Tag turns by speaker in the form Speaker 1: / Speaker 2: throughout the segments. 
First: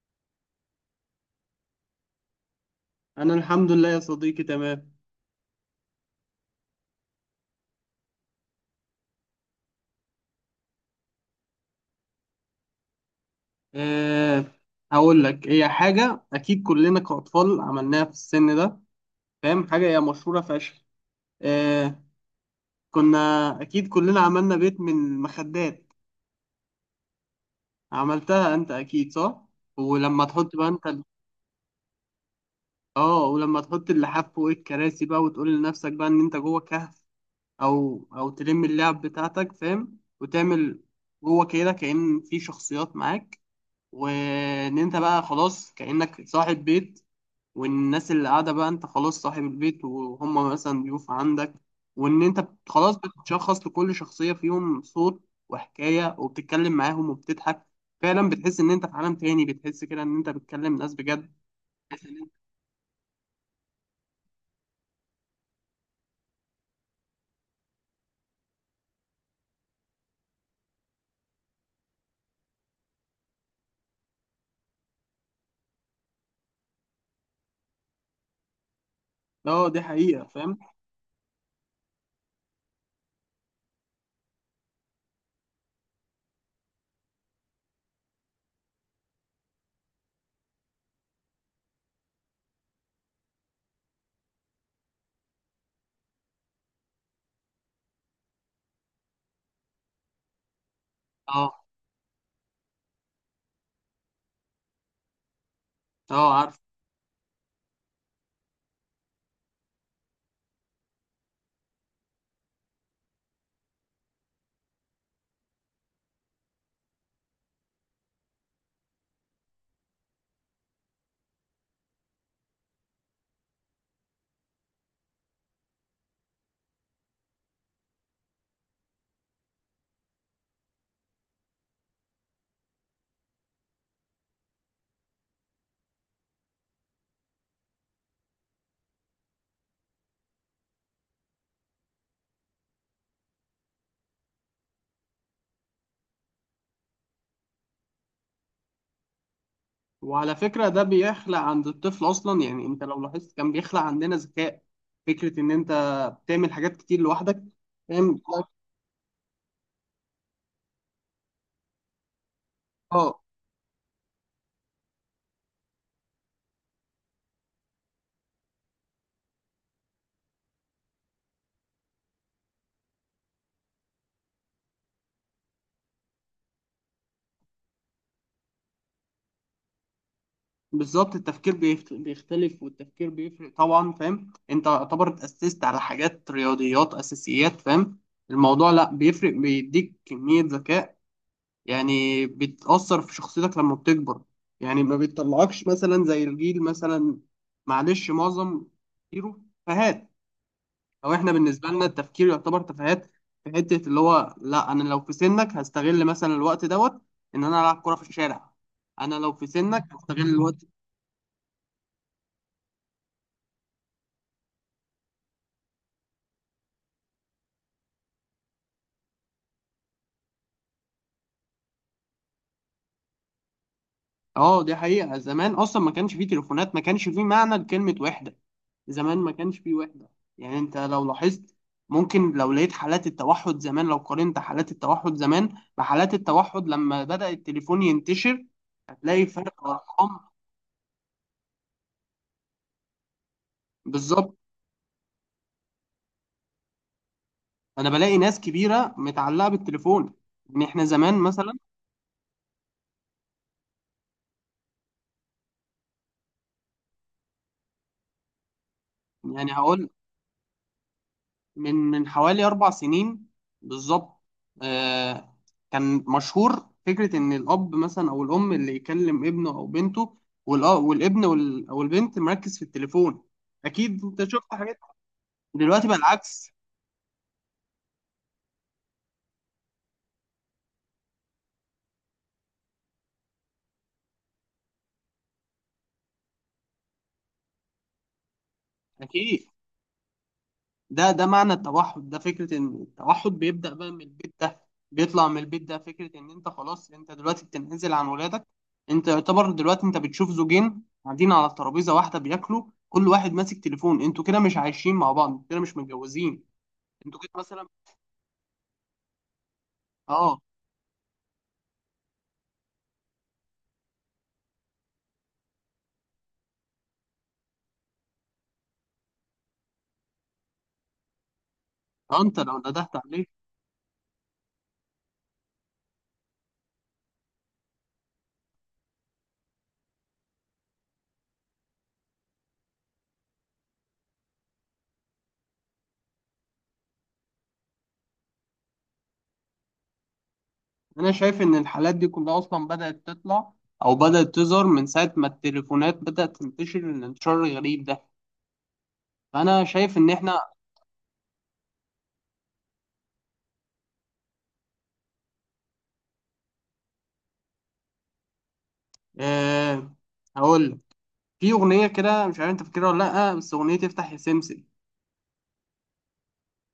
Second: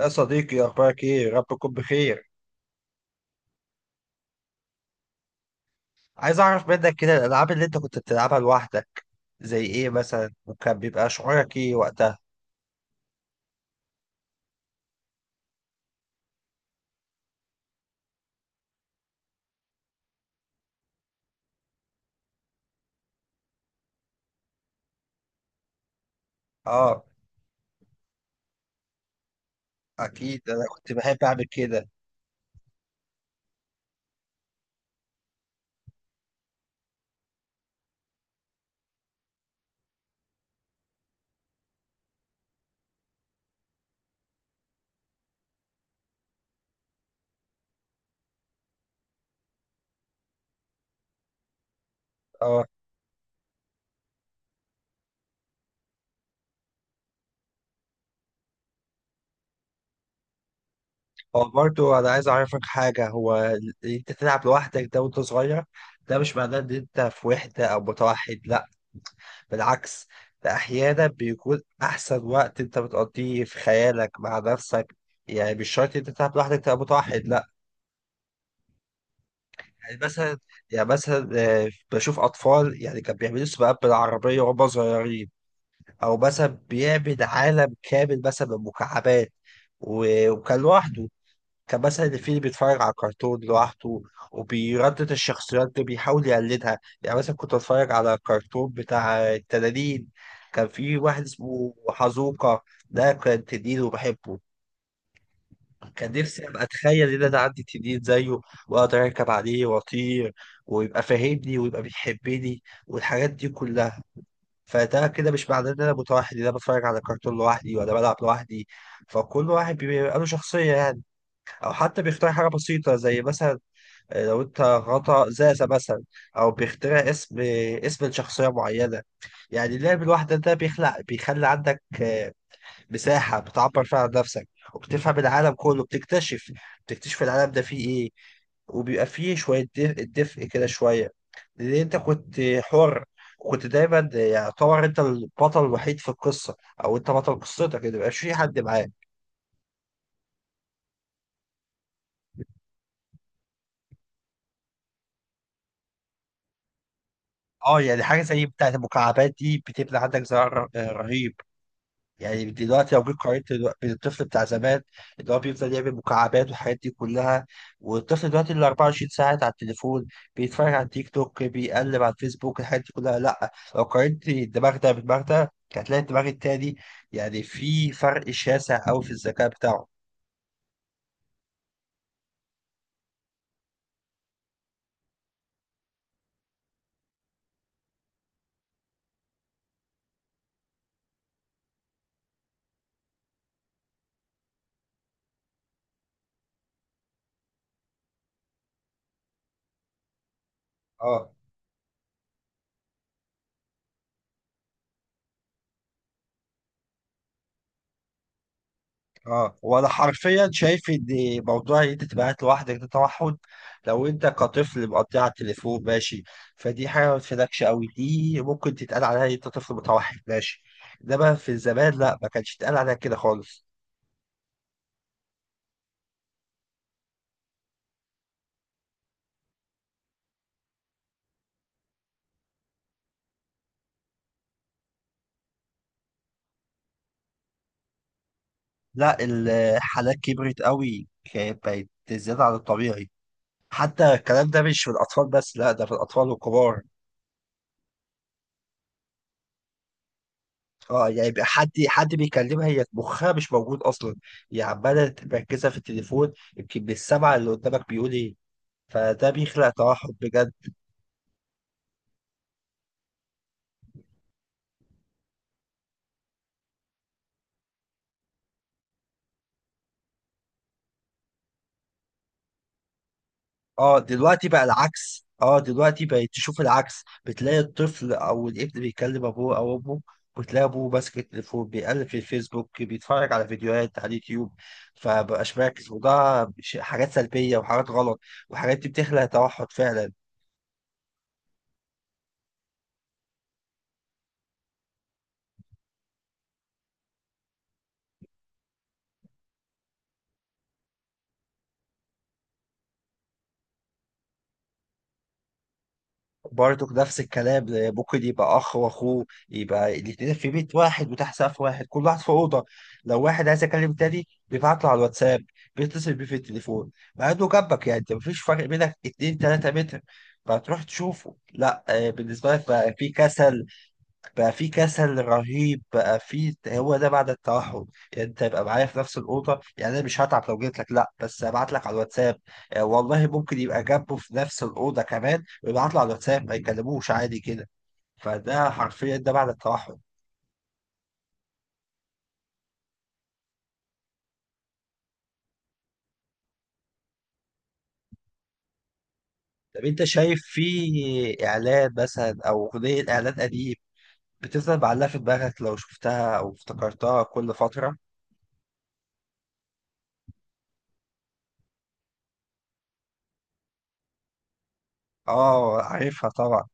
Speaker 1: يا صديقي، اخبارك ايه؟ رب تكون بخير.
Speaker 2: انا الحمد لله يا صديقي تمام.
Speaker 1: عايز اعرف منك كده الالعاب اللي انت كنت بتلعبها لوحدك، زي ايه مثلا؟ وكان بيبقى شعورك ايه وقتها؟
Speaker 2: أه هقول لك هي حاجه اكيد كلنا كاطفال عملناها في السن ده. فاهم حاجه هي مشهوره فشخ. أه كنا اكيد كلنا عملنا بيت من المخدات.
Speaker 1: اه،
Speaker 2: عملتها انت اكيد صح. ولما
Speaker 1: اكيد
Speaker 2: تحط
Speaker 1: انا
Speaker 2: بقى انت
Speaker 1: كنت
Speaker 2: ال-
Speaker 1: بحب اعمل كده.
Speaker 2: اه ولما تحط اللحاف فوق الكراسي بقى وتقول لنفسك بقى ان انت جوه كهف، او تلم اللعب بتاعتك فاهم وتعمل جوه كده كأن في شخصيات معاك، وان انت بقى خلاص كأنك صاحب بيت، والناس اللي قاعدة بقى انت خلاص صاحب البيت وهم مثلا ضيوف عندك، وان انت
Speaker 1: اه،
Speaker 2: خلاص بتشخص لكل شخصية فيهم صوت وحكاية وبتتكلم معاهم وبتضحك. فعلا بتحس ان انت في عالم تاني، بتحس كده ان انت بتكلم ناس بجد.
Speaker 1: هو برضه انا عايز اعرفك حاجه. اللي انت تلعب لوحدك ده وانت صغير، ده مش معناه ان انت في وحده او متوحد، لا، بالعكس. ده احيانا بيكون احسن وقت انت بتقضيه في خيالك مع نفسك. يعني مش شرط انت تلعب لوحدك تبقى متوحد، لا.
Speaker 2: اه، دي
Speaker 1: يعني
Speaker 2: حقيقة
Speaker 1: مثلا
Speaker 2: فاهم.
Speaker 1: يعني مثلا، بشوف اطفال يعني كان بيعملوا سباقات بالعربيه وهم صغيرين، او مثلا بيعمل عالم كامل مثلا من مكعبات، وكان لوحده. كان مثلا اللي فيه اللي بيتفرج على كرتون لوحده وبيردد الشخصيات دي بيحاول يقلدها. يعني مثلا كنت اتفرج على كرتون بتاع التنانين، كان في واحد
Speaker 2: اه،
Speaker 1: اسمه حزوقة، ده كان تنين وبحبه. كان
Speaker 2: اه،
Speaker 1: نفسي
Speaker 2: عارف.
Speaker 1: ابقى اتخيل ان انا عندي تنين زيه، واقدر اركب عليه واطير، ويبقى فاهمني ويبقى بيحبني والحاجات دي كلها. فده كده مش معناه ان انا متوحد، ان انا بتفرج على كرتون لوحدي ولا بلعب لوحدي. فكل واحد بيبقى له شخصية يعني، او حتى بيختار حاجة بسيطة زي مثلا، لو انت غطا زازة مثلا، او بيخترع اسم، اسم لشخصية معينة. يعني اللعب الواحدة ده بيخلي عندك، مساحة بتعبر فيها عن نفسك، وبتفهم العالم كله. بتكتشف العالم ده فيه ايه، وبيبقى فيه شوية دفء, دفء كده شوية. لأن أنت كنت حر، وكنت دايما يعتبر أنت البطل الوحيد في القصة، أو أنت بطل قصتك، ما بيبقاش في حد معاك.
Speaker 2: وعلى فكرة ده بيخلق عند الطفل اصلا، يعني انت لو لاحظت كان بيخلق عندنا ذكاء، فكرة ان انت بتعمل حاجات كتير لوحدك
Speaker 1: اه، يعني
Speaker 2: فاهم.
Speaker 1: حاجة زي بتاعة المكعبات دي بتبني عندك زرع رهيب. يعني دلوقتي لو
Speaker 2: اه.
Speaker 1: جيت قارنت، بين الطفل بتاع زمان اللي هو بيفضل يعمل مكعبات والحاجات دي كلها، والطفل دلوقتي اللي 24 ساعة على التليفون بيتفرج على تيك توك، بيقلب على الفيسبوك، الحاجات دي كلها، لا، لو قارنت الدماغ ده بالدماغ ده هتلاقي الدماغ التاني، يعني في فرق شاسع أوي في الذكاء بتاعه.
Speaker 2: بالظبط، التفكير بيختلف، والتفكير بيفرق طبعا فاهم. انت يعتبر اتأسست على حاجات رياضيات اساسيات فاهم. الموضوع لا، بيفرق، بيديك كمية ذكاء، يعني بتأثر في شخصيتك لما بتكبر. يعني ما بتطلعكش مثلا زي الجيل مثلا، معلش، معظم تفكيره تفاهات. او
Speaker 1: اه.
Speaker 2: احنا بالنسبة لنا التفكير يعتبر تفاهات. في حتة اللي هو، لا انا لو في سنك هستغل مثلا الوقت دوت، ان انا العب كرة في الشارع. انا لو في
Speaker 1: اه، وانا
Speaker 2: سنك هستغل
Speaker 1: حرفيا
Speaker 2: الوقت.
Speaker 1: شايف ان موضوع ان انت تبقى قاعد لوحدك ده توحد، لو انت كطفل مقضيها على التليفون، ماشي، فدي حاجه ما تفيدكش قوي، دي ممكن تتقال عليها إن انت طفل متوحد، ماشي. انما في الزمان لا، ما كانش يتقال عليها كده خالص.
Speaker 2: اه دي حقيقة، زمان اصلا ما كانش فيه تليفونات، ما كانش فيه معنى لكلمة وحدة. زمان ما كانش فيه وحدة. يعني انت لو لاحظت، ممكن لو لقيت حالات التوحد زمان، لو قارنت حالات التوحد زمان بحالات التوحد لما بدأ التليفون ينتشر،
Speaker 1: لا،
Speaker 2: هتلاقي فرق
Speaker 1: الحالات
Speaker 2: ارقام.
Speaker 1: كبرت قوي، كانت بقت زياده عن الطبيعي. حتى
Speaker 2: بالظبط.
Speaker 1: الكلام ده مش في الاطفال بس، لا، ده في الاطفال والكبار.
Speaker 2: انا بلاقي ناس كبيرة متعلقة بالتليفون. ان احنا
Speaker 1: اه،
Speaker 2: زمان
Speaker 1: يعني يبقى
Speaker 2: مثلا،
Speaker 1: حد بيكلمها، هي مخها مش موجود اصلا، هي عماله مركزه في التليفون، يمكن بالسمع اللي قدامك بيقول ايه، فده
Speaker 2: يعني
Speaker 1: بيخلق
Speaker 2: هقول
Speaker 1: توحد بجد.
Speaker 2: من حوالي 4 سنين. بالظبط. آه كان مشهور فكرة إن الأب مثلا أو الأم اللي يكلم ابنه أو بنته والأ- والابن أو البنت مركز في التليفون.
Speaker 1: اه،
Speaker 2: أكيد أنت
Speaker 1: دلوقتي
Speaker 2: شفت
Speaker 1: بقى
Speaker 2: حاجات.
Speaker 1: العكس. اه،
Speaker 2: دلوقتي بقى
Speaker 1: دلوقتي بقيت
Speaker 2: العكس.
Speaker 1: تشوف العكس، بتلاقي الطفل او الابن بيكلم ابوه او امه، وتلاقي ابوه ماسك التليفون بيقلب في الفيسبوك، بيتفرج على فيديوهات على اليوتيوب، فمبقاش مركز، وده حاجات سلبية وحاجات غلط، وحاجات دي بتخلق
Speaker 2: أكيد.
Speaker 1: توحد فعلا.
Speaker 2: ده معنى التوحد، ده فكرة ان التوحد بيبدأ بقى من البيت، ده بيطلع من البيت، ده فكرة ان انت خلاص انت دلوقتي بتنعزل عن ولادك. انت يعتبر دلوقتي انت بتشوف زوجين قاعدين على ترابيزة واحدة بياكلوا، كل واحد ماسك تليفون، انتوا كده مش عايشين مع بعض، انتوا كده مش متجوزين.
Speaker 1: بارتوك نفس
Speaker 2: انتوا كده
Speaker 1: الكلام،
Speaker 2: مثلا.
Speaker 1: ممكن يبقى اخ واخوه يبقى الاثنين
Speaker 2: اه.
Speaker 1: في بيت واحد وتحت سقف واحد، كل واحد في اوضه. لو واحد عايز يكلم تاني بيبعت له على الواتساب، بيتصل بيه في التليفون مع انه جنبك، يعني انت مفيش فرق بينك 2 3 متر فتروح تشوفه، لا،
Speaker 2: انت
Speaker 1: بالنسبه
Speaker 2: لو
Speaker 1: لك
Speaker 2: ندهت
Speaker 1: بقى في
Speaker 2: عليه.
Speaker 1: كسل، بقى في كسل رهيب، بقى في، هو ده بعد التوحد. يعني انت يبقى معايا في نفس الاوضه، يعني انا مش هتعب لو جيت لك، لا، بس ابعت لك على الواتساب. والله ممكن يبقى جنبه في نفس الاوضه كمان ويبعت له على الواتساب، ما يكلموش عادي كده. فده حرفيا ده بعد التوحد.
Speaker 2: انا شايف ان الحالات دي كلها اصلا بدأت تطلع، او بدأت تظهر من ساعة ما التليفونات بدأت تنتشر الانتشار الغريب ده. فانا
Speaker 1: طب
Speaker 2: شايف
Speaker 1: انت
Speaker 2: ان احنا،
Speaker 1: شايف في اعلان مثلا او اغنيه اعلان قديم بتفضل معلقه في دماغك لو شفتها او افتكرتها كل فتره؟
Speaker 2: آه هقول لك، في أغنية كده مش عارف أنت فاكرها ولا لأ، بس أغنية تفتح يا سمسم.
Speaker 1: اه، عارفها طبعا.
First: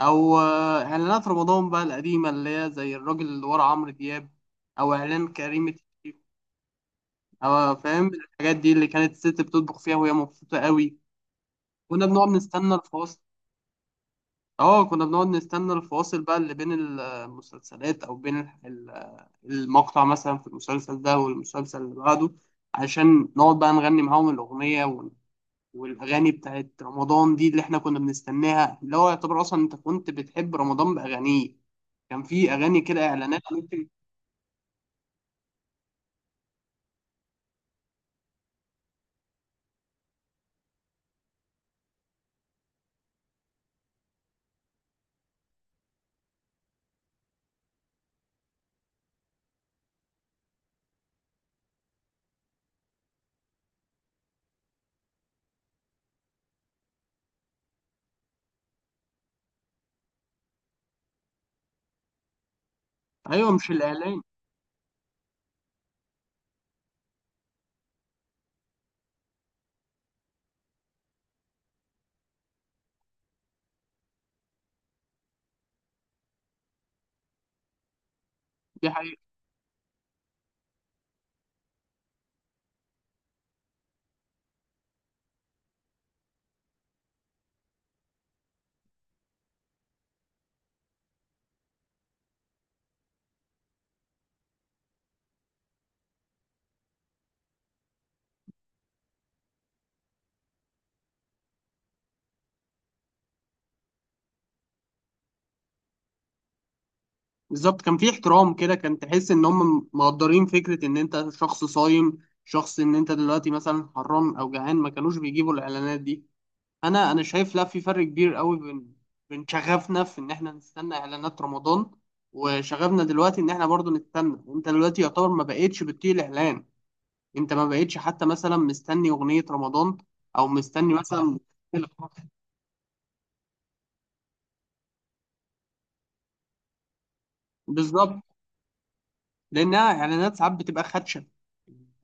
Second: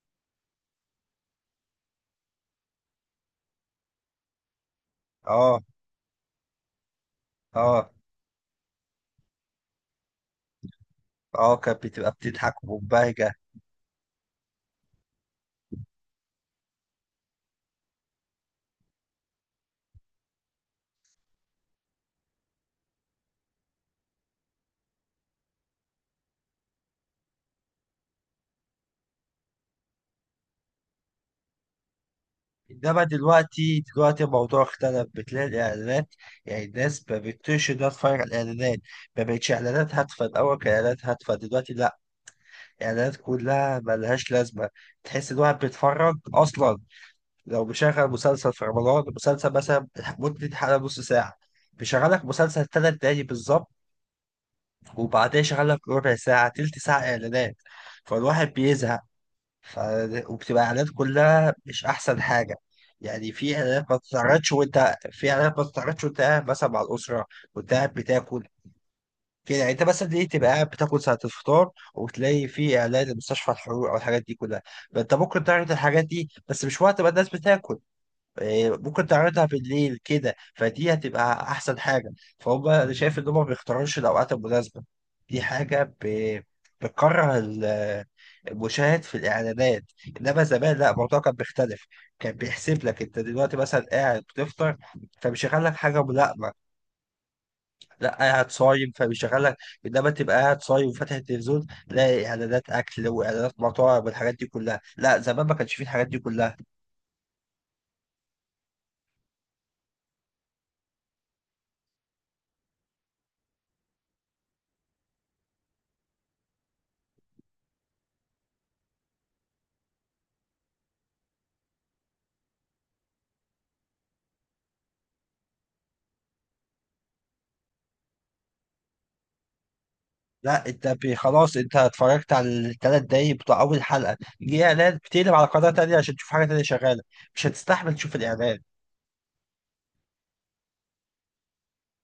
Speaker 2: أو إعلانات رمضان بقى القديمة اللي هي زي الراجل اللي ورا عمرو دياب، أو إعلان
Speaker 1: اه.
Speaker 2: كريم الشيف، أو
Speaker 1: اه.
Speaker 2: فاهم الحاجات دي اللي كانت الست بتطبخ فيها وهي مبسوطة قوي.
Speaker 1: اه، كانت
Speaker 2: كنا
Speaker 1: بتبقى
Speaker 2: بنقعد
Speaker 1: بتضحك
Speaker 2: نستنى الفاصل.
Speaker 1: ومبهجه.
Speaker 2: كنا بنقعد نستنى الفواصل بقى اللي بين المسلسلات، أو بين ال- المقطع مثلا في المسلسل ده والمسلسل اللي بعده، عشان نقعد بقى نغني معاهم الأغنية. والاغاني بتاعت رمضان دي اللي احنا كنا بنستناها، اللي هو يعتبر اصلا انت كنت بتحب رمضان باغانيه. كان في اغاني
Speaker 1: انما
Speaker 2: كده اعلانات ممكن.
Speaker 1: دلوقتي الموضوع اختلف، بتلاقي الاعلانات، يعني الناس ما بتقدرش انها تتفرج على الاعلانات، ما بقتش اعلانات هادفه. الاول كانت اعلانات هادفه، دلوقتي لا، الاعلانات كلها ملهاش لازمه. تحس ان الواحد بيتفرج اصلا، لو بيشغل مسلسل في رمضان، مسلسل مثلا مدة حلقه نص ساعه، بيشغلك مسلسل 3 دقايق بالظبط، وبعدين يشغلك ربع ساعه تلت ساعه اعلانات، فالواحد بيزهق، ف... وبتبقى اعلانات كلها مش احسن حاجه. يعني
Speaker 2: ايوه، مش الاعلان.
Speaker 1: في اعلانات ما بتتعرضش وانت قاعد مثلا مع الاسره، وانت قاعد بتاكل، كده. يعني انت مثلا ليه تبقى قاعد بتاكل ساعه الفطار وتلاقي في اعلان لمستشفى الحروق او الحاجات دي كلها؟ فانت ممكن تعرض الحاجات دي بس مش وقت ما الناس بتاكل.
Speaker 2: دي
Speaker 1: ممكن
Speaker 2: حقيقة.
Speaker 1: تعرضها بالليل كده، فدي هتبقى احسن حاجه. فهم انا شايف ان هم ما بيختاروش الاوقات المناسبه. دي حاجه بتكره المشاهد في الاعلانات. انما زمان لا، الموضوع كان بيختلف، كان بيحسب لك انت دلوقتي مثلا قاعد بتفطر فبيشغل لك حاجه ملائمه، لا قاعد صايم فبيشغل لك. انما تبقى قاعد صايم وفاتح التلفزيون تلاقي اعلانات اكل واعلانات مطاعم والحاجات دي كلها، لا، زمان ما كانش فيه الحاجات دي كلها.
Speaker 2: بالظبط، كان في احترام كده، كان تحس ان هم مقدرين فكرة ان انت شخص صايم، شخص ان انت دلوقتي مثلا حران او جعان، ما كانوش بيجيبوا الاعلانات دي. انا شايف، لا، في فرق كبير قوي بين شغفنا في ان احنا نستنى اعلانات رمضان، وشغفنا دلوقتي ان احنا برضو نستنى. انت دلوقتي يعتبر ما بقتش بتطيق الاعلان. انت ما بقتش حتى مثلا مستني اغنيه رمضان، او
Speaker 1: لا، انت
Speaker 2: مستني مثلا.
Speaker 1: خلاص انت اتفرجت على ال3 دقايق بتوع اول حلقه، دي اعلان، بتقلب على قناه تانية عشان تشوف حاجه تانية شغاله، مش هتستحمل تشوف
Speaker 2: بالظبط،
Speaker 1: الاعلان.
Speaker 2: لانها اعلانات ساعات بتبقى خدشه.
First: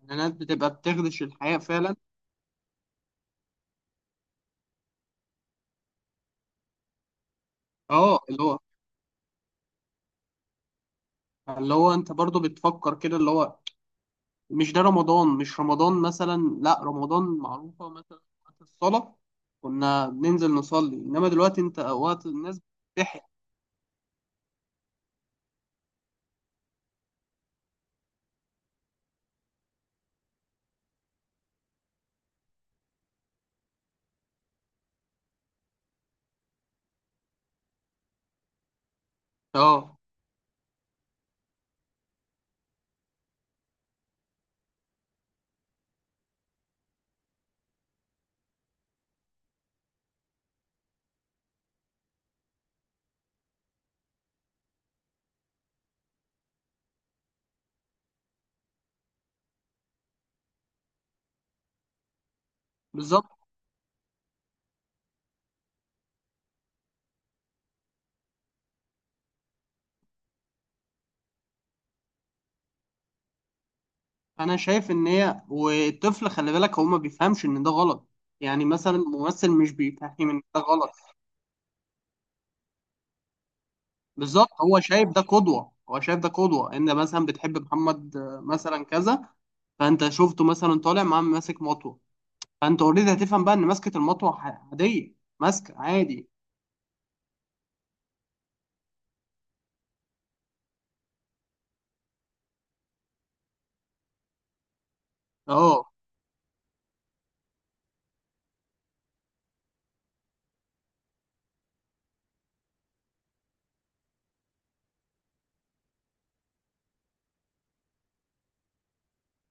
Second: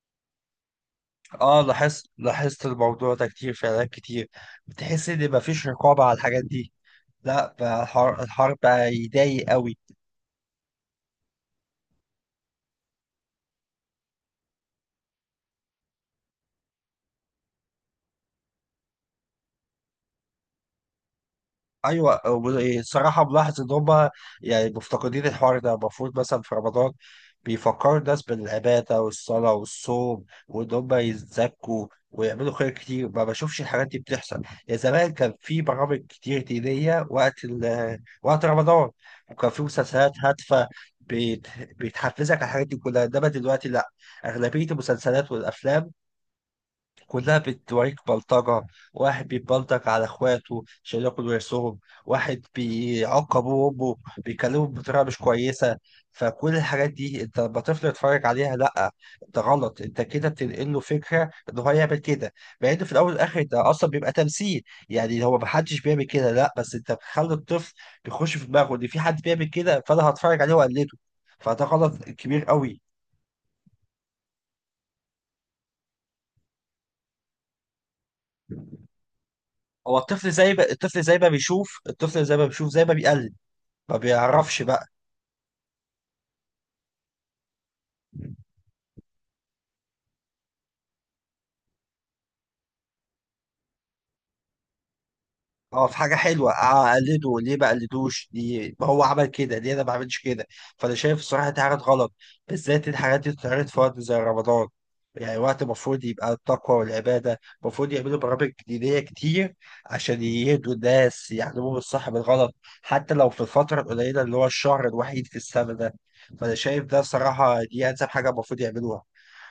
Speaker 2: الاعلانات بتبقى بتخدش الحياه
Speaker 1: اه،
Speaker 2: فعلا.
Speaker 1: لاحظت الموضوع ده كتير، في اعلانات كتير بتحس ان مفيش رقابه على الحاجات دي. لا بقى
Speaker 2: اه،
Speaker 1: الحوار،
Speaker 2: اللي هو
Speaker 1: بقى يضايق قوي.
Speaker 2: اللي هو انت برضو بتفكر كده، اللي هو مش ده رمضان، مش رمضان مثلا، لا رمضان معروفه، مثلا وقت الصلاه كنا بننزل نصلي، انما دلوقتي انت
Speaker 1: ايوه،
Speaker 2: وقت الناس بتحيا.
Speaker 1: وصراحه ملاحظ ان هم يعني مفتقدين الحوار ده. المفروض مثلا في رمضان بيفكروا الناس بالعباده والصلاه والصوم، وان هم يتزكوا ويعملوا خير كتير، ما بشوفش الحاجات دي بتحصل. يا زمان كان في برامج كتير دينيه وقت وقت رمضان، وكان في
Speaker 2: اه.
Speaker 1: مسلسلات هادفه بت... بتحفزك على الحاجات دي كلها. انما دلوقتي لا، اغلبيه المسلسلات والافلام كلها بتوريك بلطجة. واحد بيبلطج على اخواته عشان ياكل ورثهم، واحد بيعاقب امه، بيكلمه بطريقة مش كويسة. فكل الحاجات دي انت لما طفل يتفرج عليها، لا، انت غلط، انت كده بتنقل له فكرة ان هو يعمل كده، مع ان في الاول
Speaker 2: بالظبط،
Speaker 1: والاخر ده اصلا بيبقى تمثيل. يعني هو محدش بيعمل كده، لا، بس انت بتخلي الطفل يخش في دماغه ان في حد بيعمل كده، فانا هتفرج عليه واقلده، فده غلط كبير قوي.
Speaker 2: انا شايف ان هي والطفل خلي بالك هو ما بيفهمش ان ده غلط. يعني مثلا الممثل مش
Speaker 1: هو
Speaker 2: بيفهم ان ده غلط.
Speaker 1: الطفل زي ما بيشوف زي ما بيقلد، ما
Speaker 2: بالظبط،
Speaker 1: بيعرفش
Speaker 2: هو
Speaker 1: بقى.
Speaker 2: شايف ده قدوة، هو شايف ده قدوة، ان مثلا بتحب محمد مثلا كذا، فانت شفته مثلا طالع معاه ماسك مطوة، فانت اوريدي هتفهم بقى ان ماسكة المطوة عادية. ماسك
Speaker 1: هو في حاجة
Speaker 2: عادي.
Speaker 1: حلوة أقلده ليه، بقلدوش ليه، ما هو عمل كده ليه، أنا ما بعملش كده. فأنا شايف الصراحة دي حاجات غلط، بالذات الحاجات دي بتتعرض في وقت زي رمضان. يعني وقت
Speaker 2: اه.
Speaker 1: المفروض يبقى التقوى والعبادة، المفروض يعملوا برامج دينية كتير عشان يهدوا الناس، يعلموهم الصح من الغلط، حتى لو في الفترة القليلة اللي هو الشهر الوحيد في السنة ده. فأنا شايف ده صراحة دي أنسب حاجة المفروض يعملوها،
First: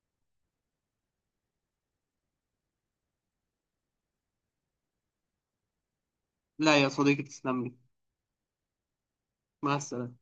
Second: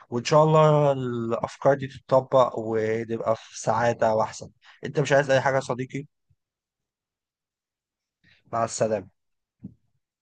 Speaker 1: وان شاء الله الافكار دي تتطبق ونبقى في سعادة واحسن. انت مش عايز اي حاجة يا صديقي؟
Speaker 2: لا يا صديقي، تسلم لي.
Speaker 1: مع السلامة.
Speaker 2: مع السلامة.